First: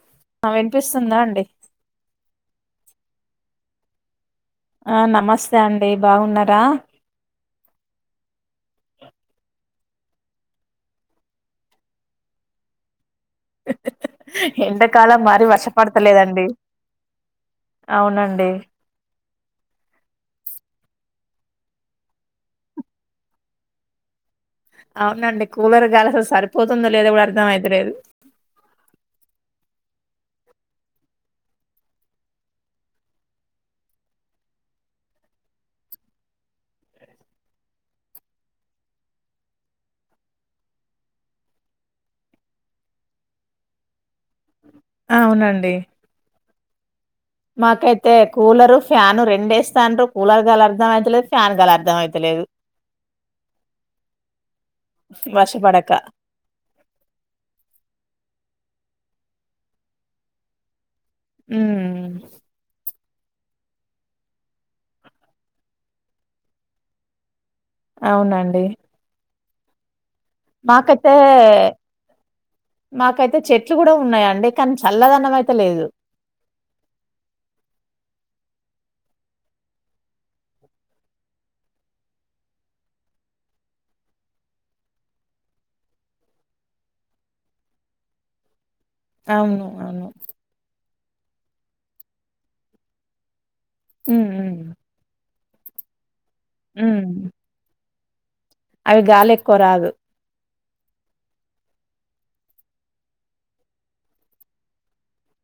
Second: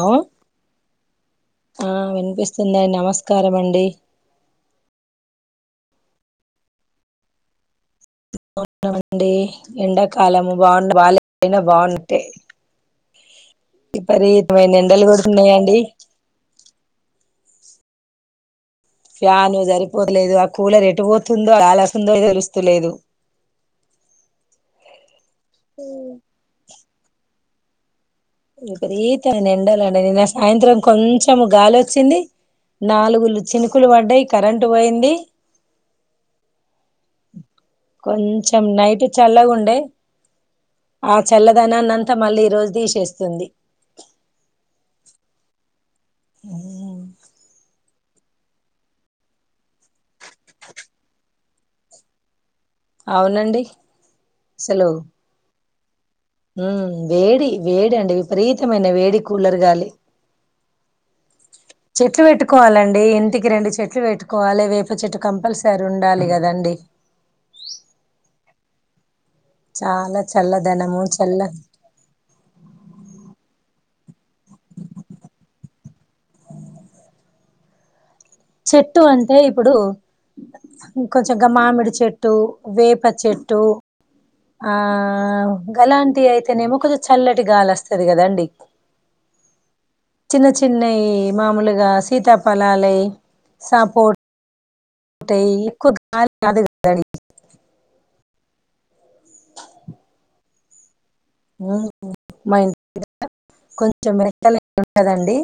ఆ స్తుంద అండి ఆ వినిపిస్తుందండి నమస్కారం అండి ఆ నమస్తే అండి బాగున్నారా మండి ఎండాకాలము బాగు బాలయినా బావుంటే ఎంతకాలం మరి కొడుతున్నాయండి వర్షపడతలేదండి అవునండి ఫ్యాన్ సరిపోతలేదు ఆ కూలర్ ఎటు పోతుందో కాలాసిందో తెరుస్తలేదు అవునండి కూలర్ కాలిసలు సరిపోతుందో లేదా కూడా అర్థం అయింది అదు విపరీతమ ఎండాలంటడి నిన్న సాయంత్రం కొంచెం గాలిచ్చింది నాలుగులు చినుకులు పడ్డాయి కరెం పోయింది కొంచెం నైట్ చల్లగాండే ఆ చల్లదనాన్నంతా మళ్ళీ ఈరోజు తీసేస్తుంది అవునండి నాకైతే కూలరు ఫ్యాన్ రెంస్తాను కూలర్గాలర్జ అయితే చాన్గాలు అర్థం అయితలేదు అవునండి సెలవు క్క ఉ వేడి వేడి అండి విపరీతమైన వేడి కూలర్ గాలి ఉమ్ చెట్లు పెట్టుకోవాలండి ఇంటికి రెండు చెట్లు పెట్టుకోవాలి వేపు చెట్టు కంపల్సరీ ఉండాలి కదండి అవునండి చాలా చల్లదనము మాకయితే చల్ల మాకయితే చెట్ లు కూడా ఉన్నాయండి కానీ చల్లదనం అయితే లేదు చెట్టు అంటే ఇప్పుడు కొంచెం గ మామిడి చెట్టు వేప చెట్టు ఆ అలాంటి అయితేనేమో కొంచెం చల్లటి గాలి వస్తుది కదండి అవును అవును చిన్న చిన్నయి మామూలుగా సీతాపలాల ఉ టద్ ఆదుడి ఉమ్ అవి గాలి ఎక్కువ రాదు మా ఇంటి కొంచెం మిరలు ఉంటదండి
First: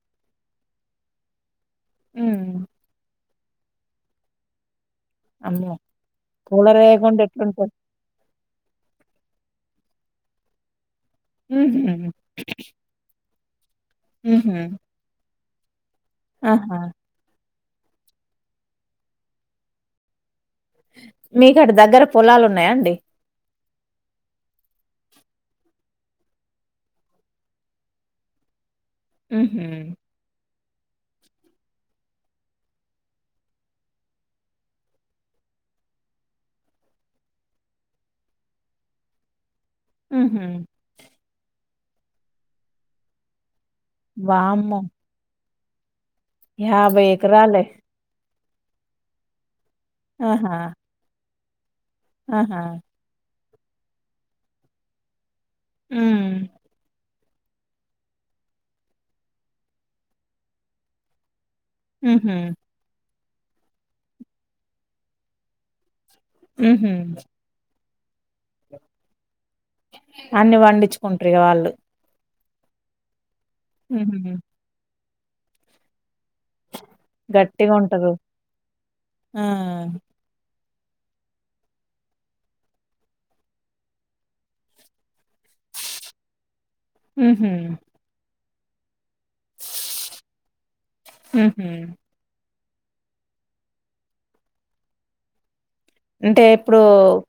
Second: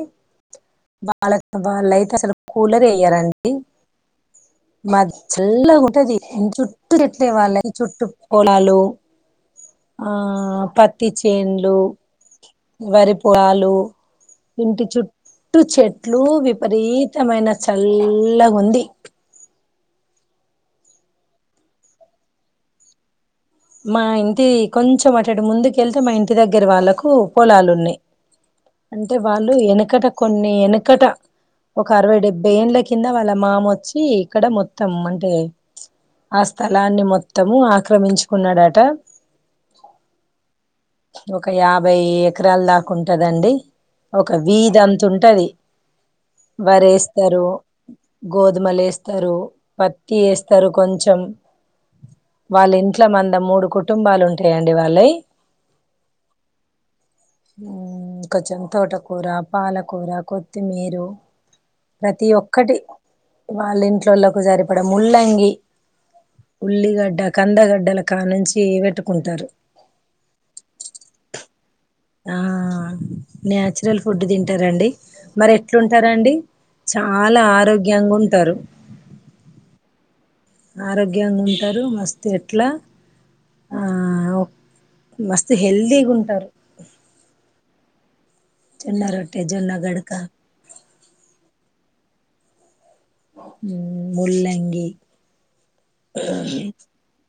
బాల వాళ్ళయితే అసలు ఉమ్ కూలర్ వయ్యాలండి ఏ మా అమ్మో చల్ల ఉంటది కూలర్ చుట్టటు లేకుండా ఎట్లే వాళ్ళ ఎట్లుంటది చుట్టటు నాలు ఆ పత్ చేన్లు ఉహు వరి పొలాలు ఉహు ఇంటి చుట్ట టు చెేట్ ఎట్లు విపరీతమైన చల్ కొంది మీకుడ దగ్గర పొలాలు ఉన్నాయా అండి మా ఇంటి కొంచెం అట్ంటి ముందుకెళ్తే మా ఇంటి దగ్గర వాళ్ళలకు పొలాలు ఉన్నాయి అంటే వాళ్ళు ఉహు వెనకట కొన్ని వెనక ఇక్కట ఒక అరవై డెబ్బై ఏంల కింద వాళ్ళ మామ వచ్చి ఇక్కడ మొత్తం అంటే ఆ స్థలాన్ని మొత్తము ఆక్రమించు కున్నాడాట ఆ ఒక యాభై ఎకరలు దాకాంటదండి ఒక వామ్మో వీధి అంత ఉంటది వరీ యాభై వేస్తారు ఎకరాలే గోధుమలు వేస్తారు పత్తి ఆహా వేస్తారు కొంచెం ఆహా వాళ్ళ ఇంట్లో మంద మూడు కుటుంబాలు ఉంటాయండి వాళ్ళవి ఉమ్ ఉమ్ కొంచెం తోటకూర పాలకూర కొత్తిమీరు ప్రతి ఉహు ఒక్కటి వాళ్ళ ఇంట్లోలకు సరిపడ ముల్లంగి ఉహు ఉల్లిగడ్డ కందగడ్డ గల కానుంచి పెట్టుకుంటారు అన్ని వండించుకుంట్రు వాళ్ళు ఆ నాన్యాచురల్ ఫుడ్ ఉహు తింటారండి మరి ఎట్లుంటారండి చాలా గట్టిగా ఉంటరు ఆరోగ్యంగా ఉంటారు ఆ ఆరోగ్యంగా ఉంటారు మస్తు ఎట్లా ఆ మస్తు హెల్తీగా ఉంటారు ఉ హు చిన్న రోడ్ పేజోళ్ళ గడకా ఉహు ముళ్ళంగి అంటే ఇప్పుడు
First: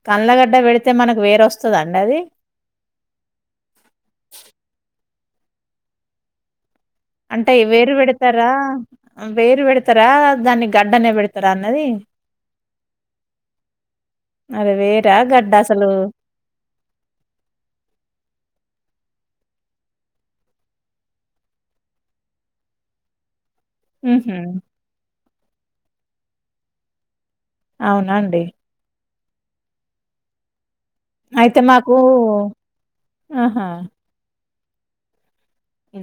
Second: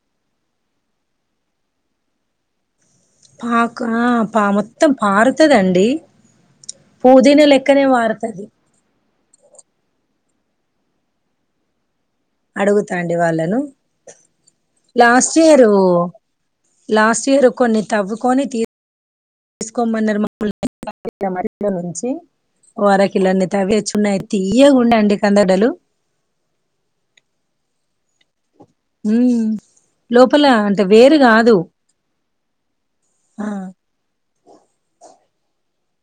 కళ్ళగడ్డ పెడితే మనకు వేరొస్తద అండి అది పాకు ఆ పా మొత్తం పాారుతుదండి పూదీన అంటే లెక్కనే వేరు వారుతది పెడతారా వేరు పెడతారా దాన్ని గడ్డనే పెడతారా అన్నది అడుగుతాండి వాళ్ళను అది వేరా లాస్ట్ గడ్డ ఇయరు అసలు? లాస్ట్ ఇయర్ కొన్ని తవ్వుకొని తీ తీసుకోమన్నారు ముల్లంగి [unintelligible] నుంచి వారకిల్లని తవ్వే చున్నయి హుహు. తియ్యగుండె అండి కం దడలు అవునా అండి ఉమ్ లోపల వేరు కాదు అయితే మాకు ఆ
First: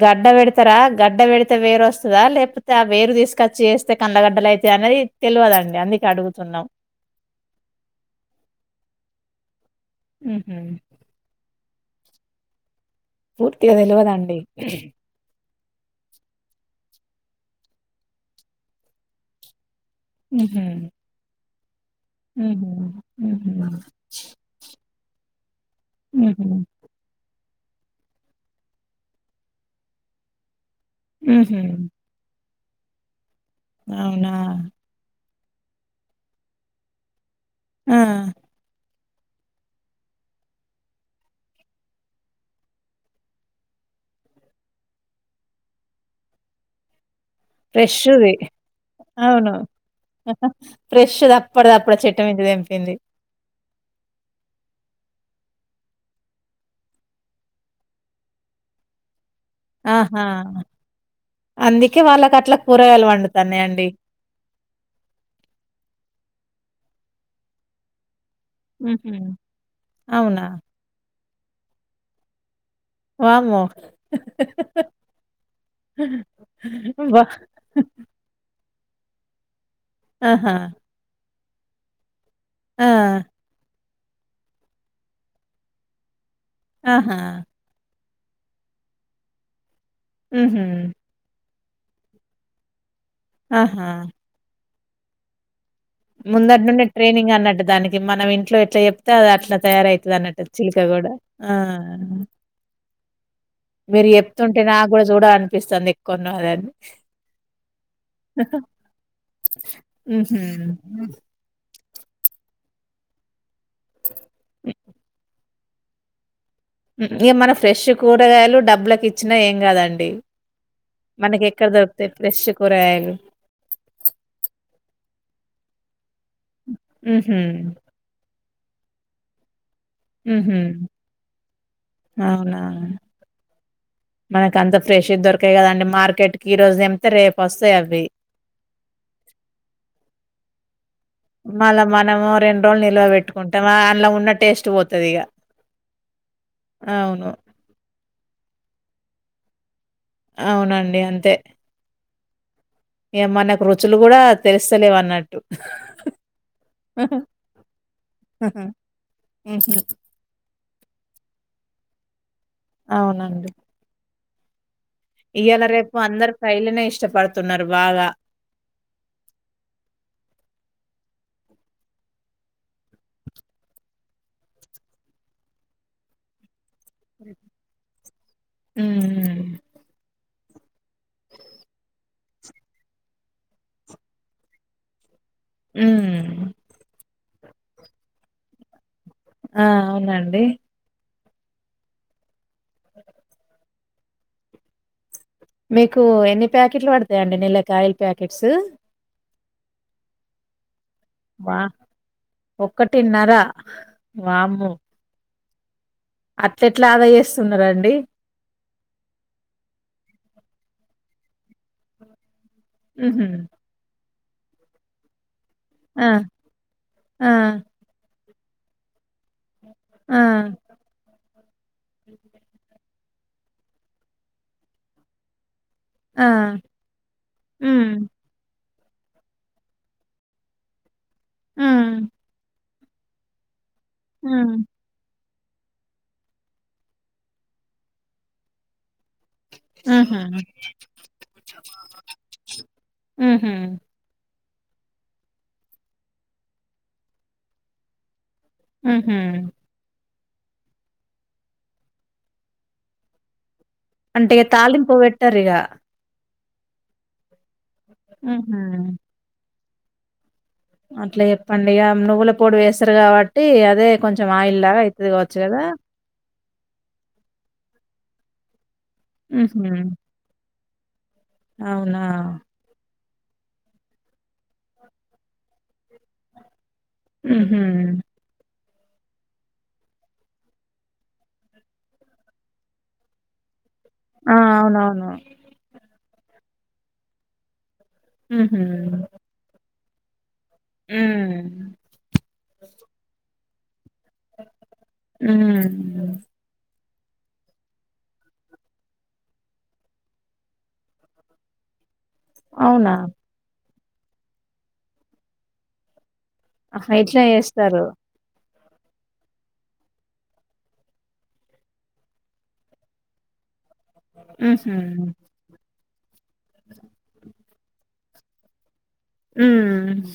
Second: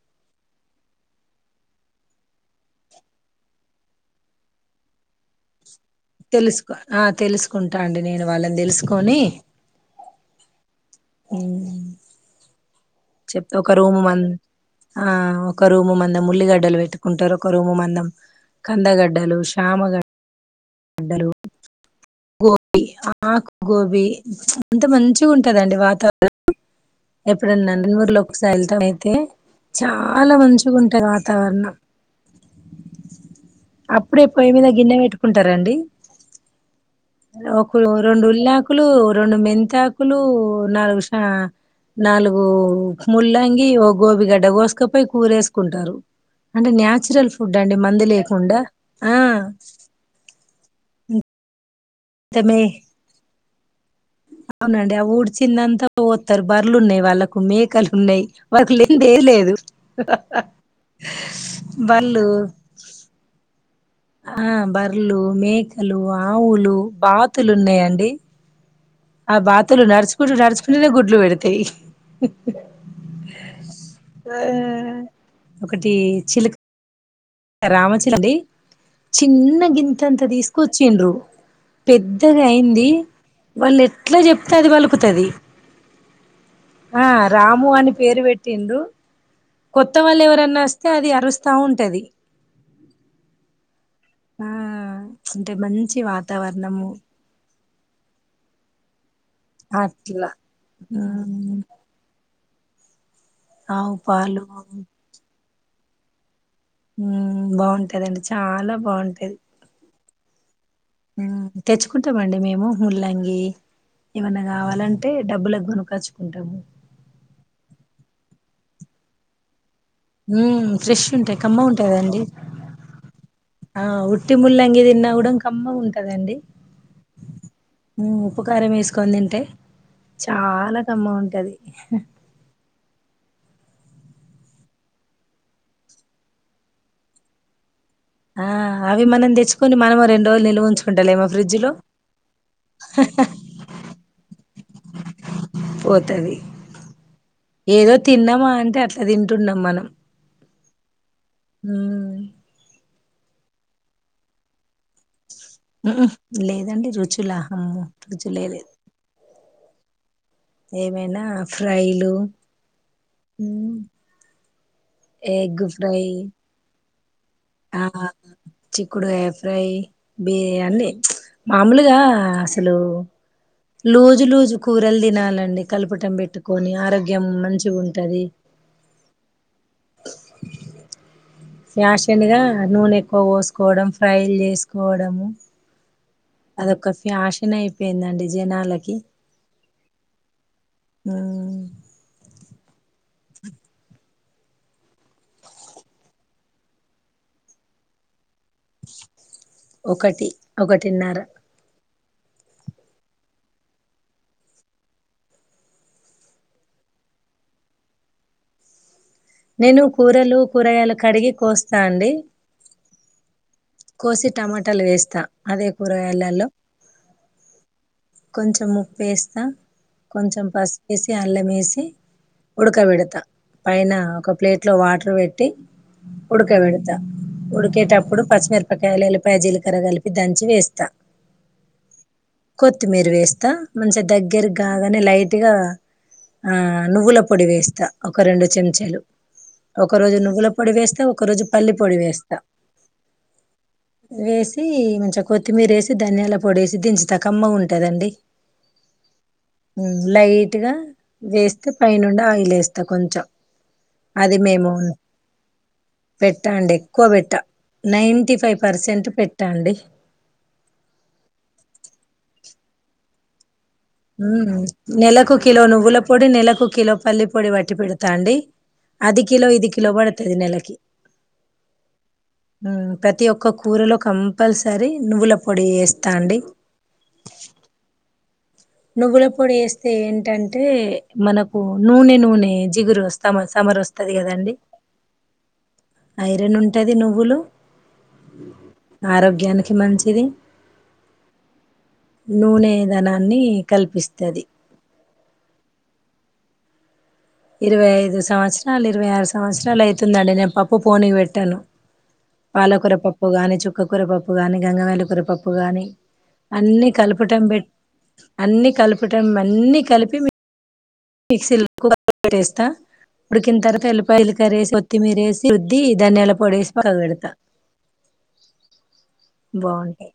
గడ్డ వెడతారా గడ్డ వెడితే వేరు వస్తుందా, లేకపోతే ఆ వేరు తీసుకొచ్చి వేస్తే కందగడ్డలు అయిత అనేది తెలియదండి, అందుకే అడుగుతున్నాం. తెలుసుకో ఆ తెలుసుకుంటా అండి నేను వాళ్ళని తెలుసుకొని హుహు. అ చెప్తే పూర్తిగా ఒక రూమ్ వన్ తెలవదండి. హఆ ఒక రూము మందం ఉల్లిగడ్డలు పెట్టుకుంటారు ఒక రూము మందం కందగడ్డలు శ్యామగడ్డ ఊ హు గోబీ హుహు. ఆకుగోబి అంత మంచిగ్ ఉంటదండి వాతావరణం హుహు. ఎ ప్ ఇప్పుడు నందమూరిలో ఒక సైలితం అయితే చాలా మంచి మంచిగుంటది హుహు. వాతావరణం అప్పుడే అవునా? పోయి మీద గిన్నె పేటు పెట్టు కుంటారండి ఒక లో ఆ! రెండు ఉల్లాకులు వోట్ రెండు మెంతాకులు నాలుగు శ నాలుగు ముల్లంగి ఓ గోబిగడ్డ గోస్కపై కూరేసుకుంటారు అంటే న్యాచురల్ ఫ్యూడ్ ఫుడ్డండి మందు ఫ్రెష్‌ది. లేకుండా ఆ ఫ్రెష్ది అప్పడిదప్పుడు అప్పుడు చెట్టం ఇంట తమే తెంపింది అవునండి ఆ ఊడిచిందంతా పోస్తారు బర్రేలు ఉన్నాయి వాళ్ళలకు మేకలు ఉన్నాయి వాళ్కు లేేనిది ఏమి లేదు ఆహా అందుకే బర్లు వాళ్ళకు అట్ల కూరగాయలు పండుతన్నాయండి ఆ బర్లు మేకలు ఆవులు బాతులు ఉన్నాయండి హుహు. ఆ బాతులు నర్చుకు అవునా? నర్చుకుంటనే గుడ్లు పెడుత పెడతాయి వామ్మో బా రామచిలకండి చిన్నగింత అంతంత ఆహా! తీసుకొచ్చిండ్రు పెద్ధ ఆ! పెద్దగయింది వాళ్ళు ఎట్ ఎట్లా చెప్తే అది పలుకుతది ఆ ఆహా! రాము అని ప పేరుపేట్టిండ్రు కొత్తవాళ్ళు ఎవరన్నా హుహు. అస్తే అది అరుస్తది ఆరుస్తా ఉంటది ఆహా ఆ అంటే మంచి ముందటి నుండి వాతావరణము ట్రైనింగ్ అన్నట్టు దానికి మనం ఇంట్లో ఎట్లా చె తే అట్లా తయారవుతుది అట్లా అన్నట్ చిలక కూడా ఆవు మీరు పాలు చెప్తుంటే నాకు కూడా చూడల అనిపిస్తుంది కొన్నవ దాన్ని ఉమ్ బాగుంటదండి చాలా బాగుంటాది హుమ్ ఊహ్ తెచ్చుకుంటామండి మేము ముల్లంగి ఏమన్నా కావాలంటే డబ్బులకు కొనకచుకుంటాము ఇక మనం ఫ్రెష్ కూరగాయలు డబ్బులలకు ఇచ్చినా ఏం కాదండి ఉమ్ ఫ్రెష్ ఉంటాయి కమ్మగ ఉంట కదండి ఫ్రెష్ కూరగాయలు. ఆ ఉట్టి ముల్లంగి తిన్నా ఉడం కమ్మగుంటది కదండి హుహు. ఉప్పు కారం వేసుకొని తింటే హుహు. చాలా కమ్మగుంటది మనకి అంత ఫ్రెష్ దొరకయి కదండి మార్కెట్ కి ఈ రోజు తెంపుతే రేపు వస్తాయి అవి ఆ అవి మనం తెచ్చుకుొని మనం రెండు రోజులు నిల్వ ఉంచు మళ్ళ మనము రెండు రోజులు నిల్వ పెట్టుకుంటాం, అందులో ఉన్న టేస్ట్ పోతది ఇగ పోతది ఏదో తిన్నామా అంటే అట్లా తింటున్నాం మనం అవునండి అం ఉమ్ ఏ మనకు రుచులు కూడా తెలుస్తలేవు అన్నట్టు లేదండి రుచుల రుచులే లేదు ఉహు ఏమైనా ఫ్రైలు అవునండి మ్మ్ ఎగ్ ఇయలా రేపు ఫ్రై అందరు ఫ్రైలనే ఇష్ చెప్పాడు ఆ చిక్కుడుగాయ ఫ్రై బి అన్ని ప్చ్ మామూలుగా అసలు లూజు లూజు కూరలు తినాలండి కలపటం పెట్టుకొని ఆరోగ్యం మంచిగుంటది ఉమ్ ఫ్యాషన్ గా నూనె ఎక్కువ పోసుకోవడం ఫ్రైలు చేసుకోవడము ఉమ్ అదొక ఫ్యాషన్ అయిపేయిందండి జనాలకి ఆ అవునండి ఆ మీకు ఎన్ని ప్యాకెట్లు పడతాయిడి నీలకా ఆయిల్ ప్యాకెట్స్ ఒకటి ఒకటి తిన్నారు వా ఒక్కటిన్నర వాము అట్ల ఎట్లా ఆదా చేస్తున్నార అండి నేను కూరలు కూరగాయలు కడిగి కోస్తా అండి ఉహ కోసి టమాటాలు వేస్తా అదే కూర ఆ! అలా ఆ! కొంచం ఉప్పేస్త ఆ! కొంచెం పసి వేసి అల్లమేసి ఉడక విడత పైన ఒక ప్లేట్ లో వాటర్ పెట్టి ఆ! ఉడుక విడతా హ్మ్. ఉడుకేటప్పుడు పచ్చిమర్ పకాయలు ప్యాజీల కర కలిపి దంచి వేస్తా ఆ కొత్త కొత్తిమరు వేస్తా మంచిగా దగ్గరకి కాగానే లైట్ గట్టిగా ఆ నువ్వుల పొడి వేస్తా ఒక రెండు చెంచాలు ఒక రోజు హుహు. నువ్వుల పొడి వేస్తా ఒక రోజు పల్ల పొడి వేస్తా హుహు. వేస్త మంచిగా కొత్తిమీర వేసి ధనియాల పొడి వేసి దించతకమ్మ ఉంటుంది ఉంటదండి ఆహమ్ లైట్గా వేస్తే పైనండి ఆయిల్ వేస్తా కొంచెం అంటే అది ఇ మేము తళింపు పెట్టారు ఇక పెట్టండి ఎక్కువ పెట్ట నైన్ంటీ ఫైవ్ హుహు. పర్సెంట్ పెట్టండి అట్లా చెప్పండి ఇక నువ్వుల పొడి వేస్తారు కాబట్టి అ హ నెలక కిలో నువవుల పొడి నెలక కిలో పల్లీ పొడి వటి పడత తాండడి అది కిలో హుహు. ఇది కిలో పడుతుంది నెలకి అవునా ఉమ్ ప్రతి ఒక్క కూరలో కంపల్సరీ నువ్వుల పొడి వేస్తాండి హుహు. నువ్వుల పొడి వేస్తే ఏంటంటే మనకు నూనె నూనె జిగురు వస్తా సమర్ వస్త ఆ అవునవును రెండు ఉంటది నువ్వులు హుహు. ఆరోగ్యానికి మంచి ఇది హ్మ్. నూనె ధనాన్ని కల్పిస్తది మ్ ఇరవై ఐదు సంవత్సరాలు ఇరవై ఆరు సంవత్సరాలైతుందండి నేను పప్పు పోనీ పెట్టాలా అవునా! పాలకూర పప్పుగానీ చుక్ కక్కోర పప్పు కానీ గంగమేలికూర పప్పు కానీ అన్ని ఆహా! ఇట్లా కలపటం పెట్ చేస్తారు. అన్నీ కలపడం అన్నీ కలిపి మిక్సీ పెట్టేస్తా ఉడికిన తర్వ తెల్లుపాయల హుహు. కరేసి కొత్తిమీరేసి ది ధనియాల పోడేసుకొని అది పెడత మ్ బాగుంటాయి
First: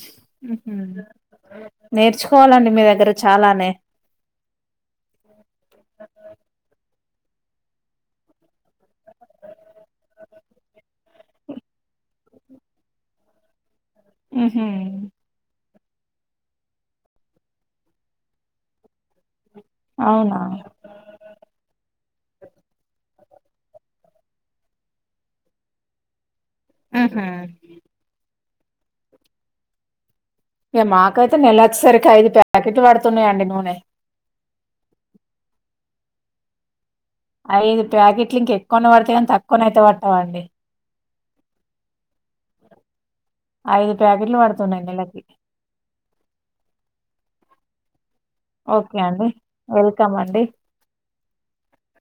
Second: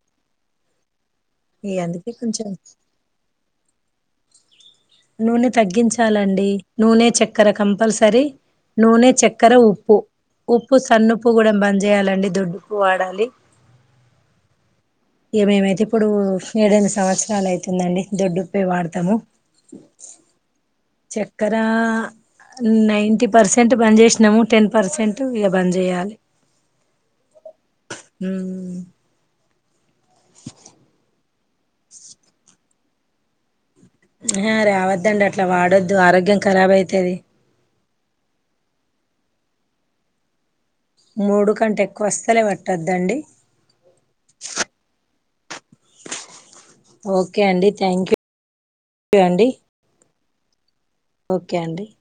మ్ ఇగ అందుకే కొంచెం నేర్చుకోవాలండి మీ దగ్గర చాలానే నూనె తగ్గించాలండి నూనె చక్కెర కంపల్సరీ నూనె చక్కర ఉప్పు ఉప్పు సన్నుప్పు కూడా బంద్ చేయాలండి దొడ్డు ఉప్పు వాడాలి మ్ హు ఇక మేమైతే ఇప్పుడు ఏడెన్ల సంవత్సరాలు ఐతుందండి దొడ్డు ఉప్పే వాడతాము అవునా చక్కరా నైన్టీ పర్సెంట్ బంద్ చేసినాము టెన్ పర్సెంట్ ఇక బంద్ చేయాలి మ్ హు మ్ ఇగ మాకైతే నెలొచ్చేసరికి ఐదు ప్యాకెట్లు పడుతున్నాయండి నూనె ఆ రావద్దండి అట్లా వాడొద్దు ఆరోగ్యం కరాబ్ అయితది ఐదు ప్యాకెట్లు ఇంకెక్కువన్న పడతాయ్ కాని తక్కువనయితే పడతావండి మూడు కంటే ఎక్కువ అస్సలే పట్టద్దండి ఐదు ప్యాకెట్లు పడుతున్నాయి నెలకి థ్యాంక్యూ ఓకే అండి వెల్కమ్ అండి అంటే ఓకే అండి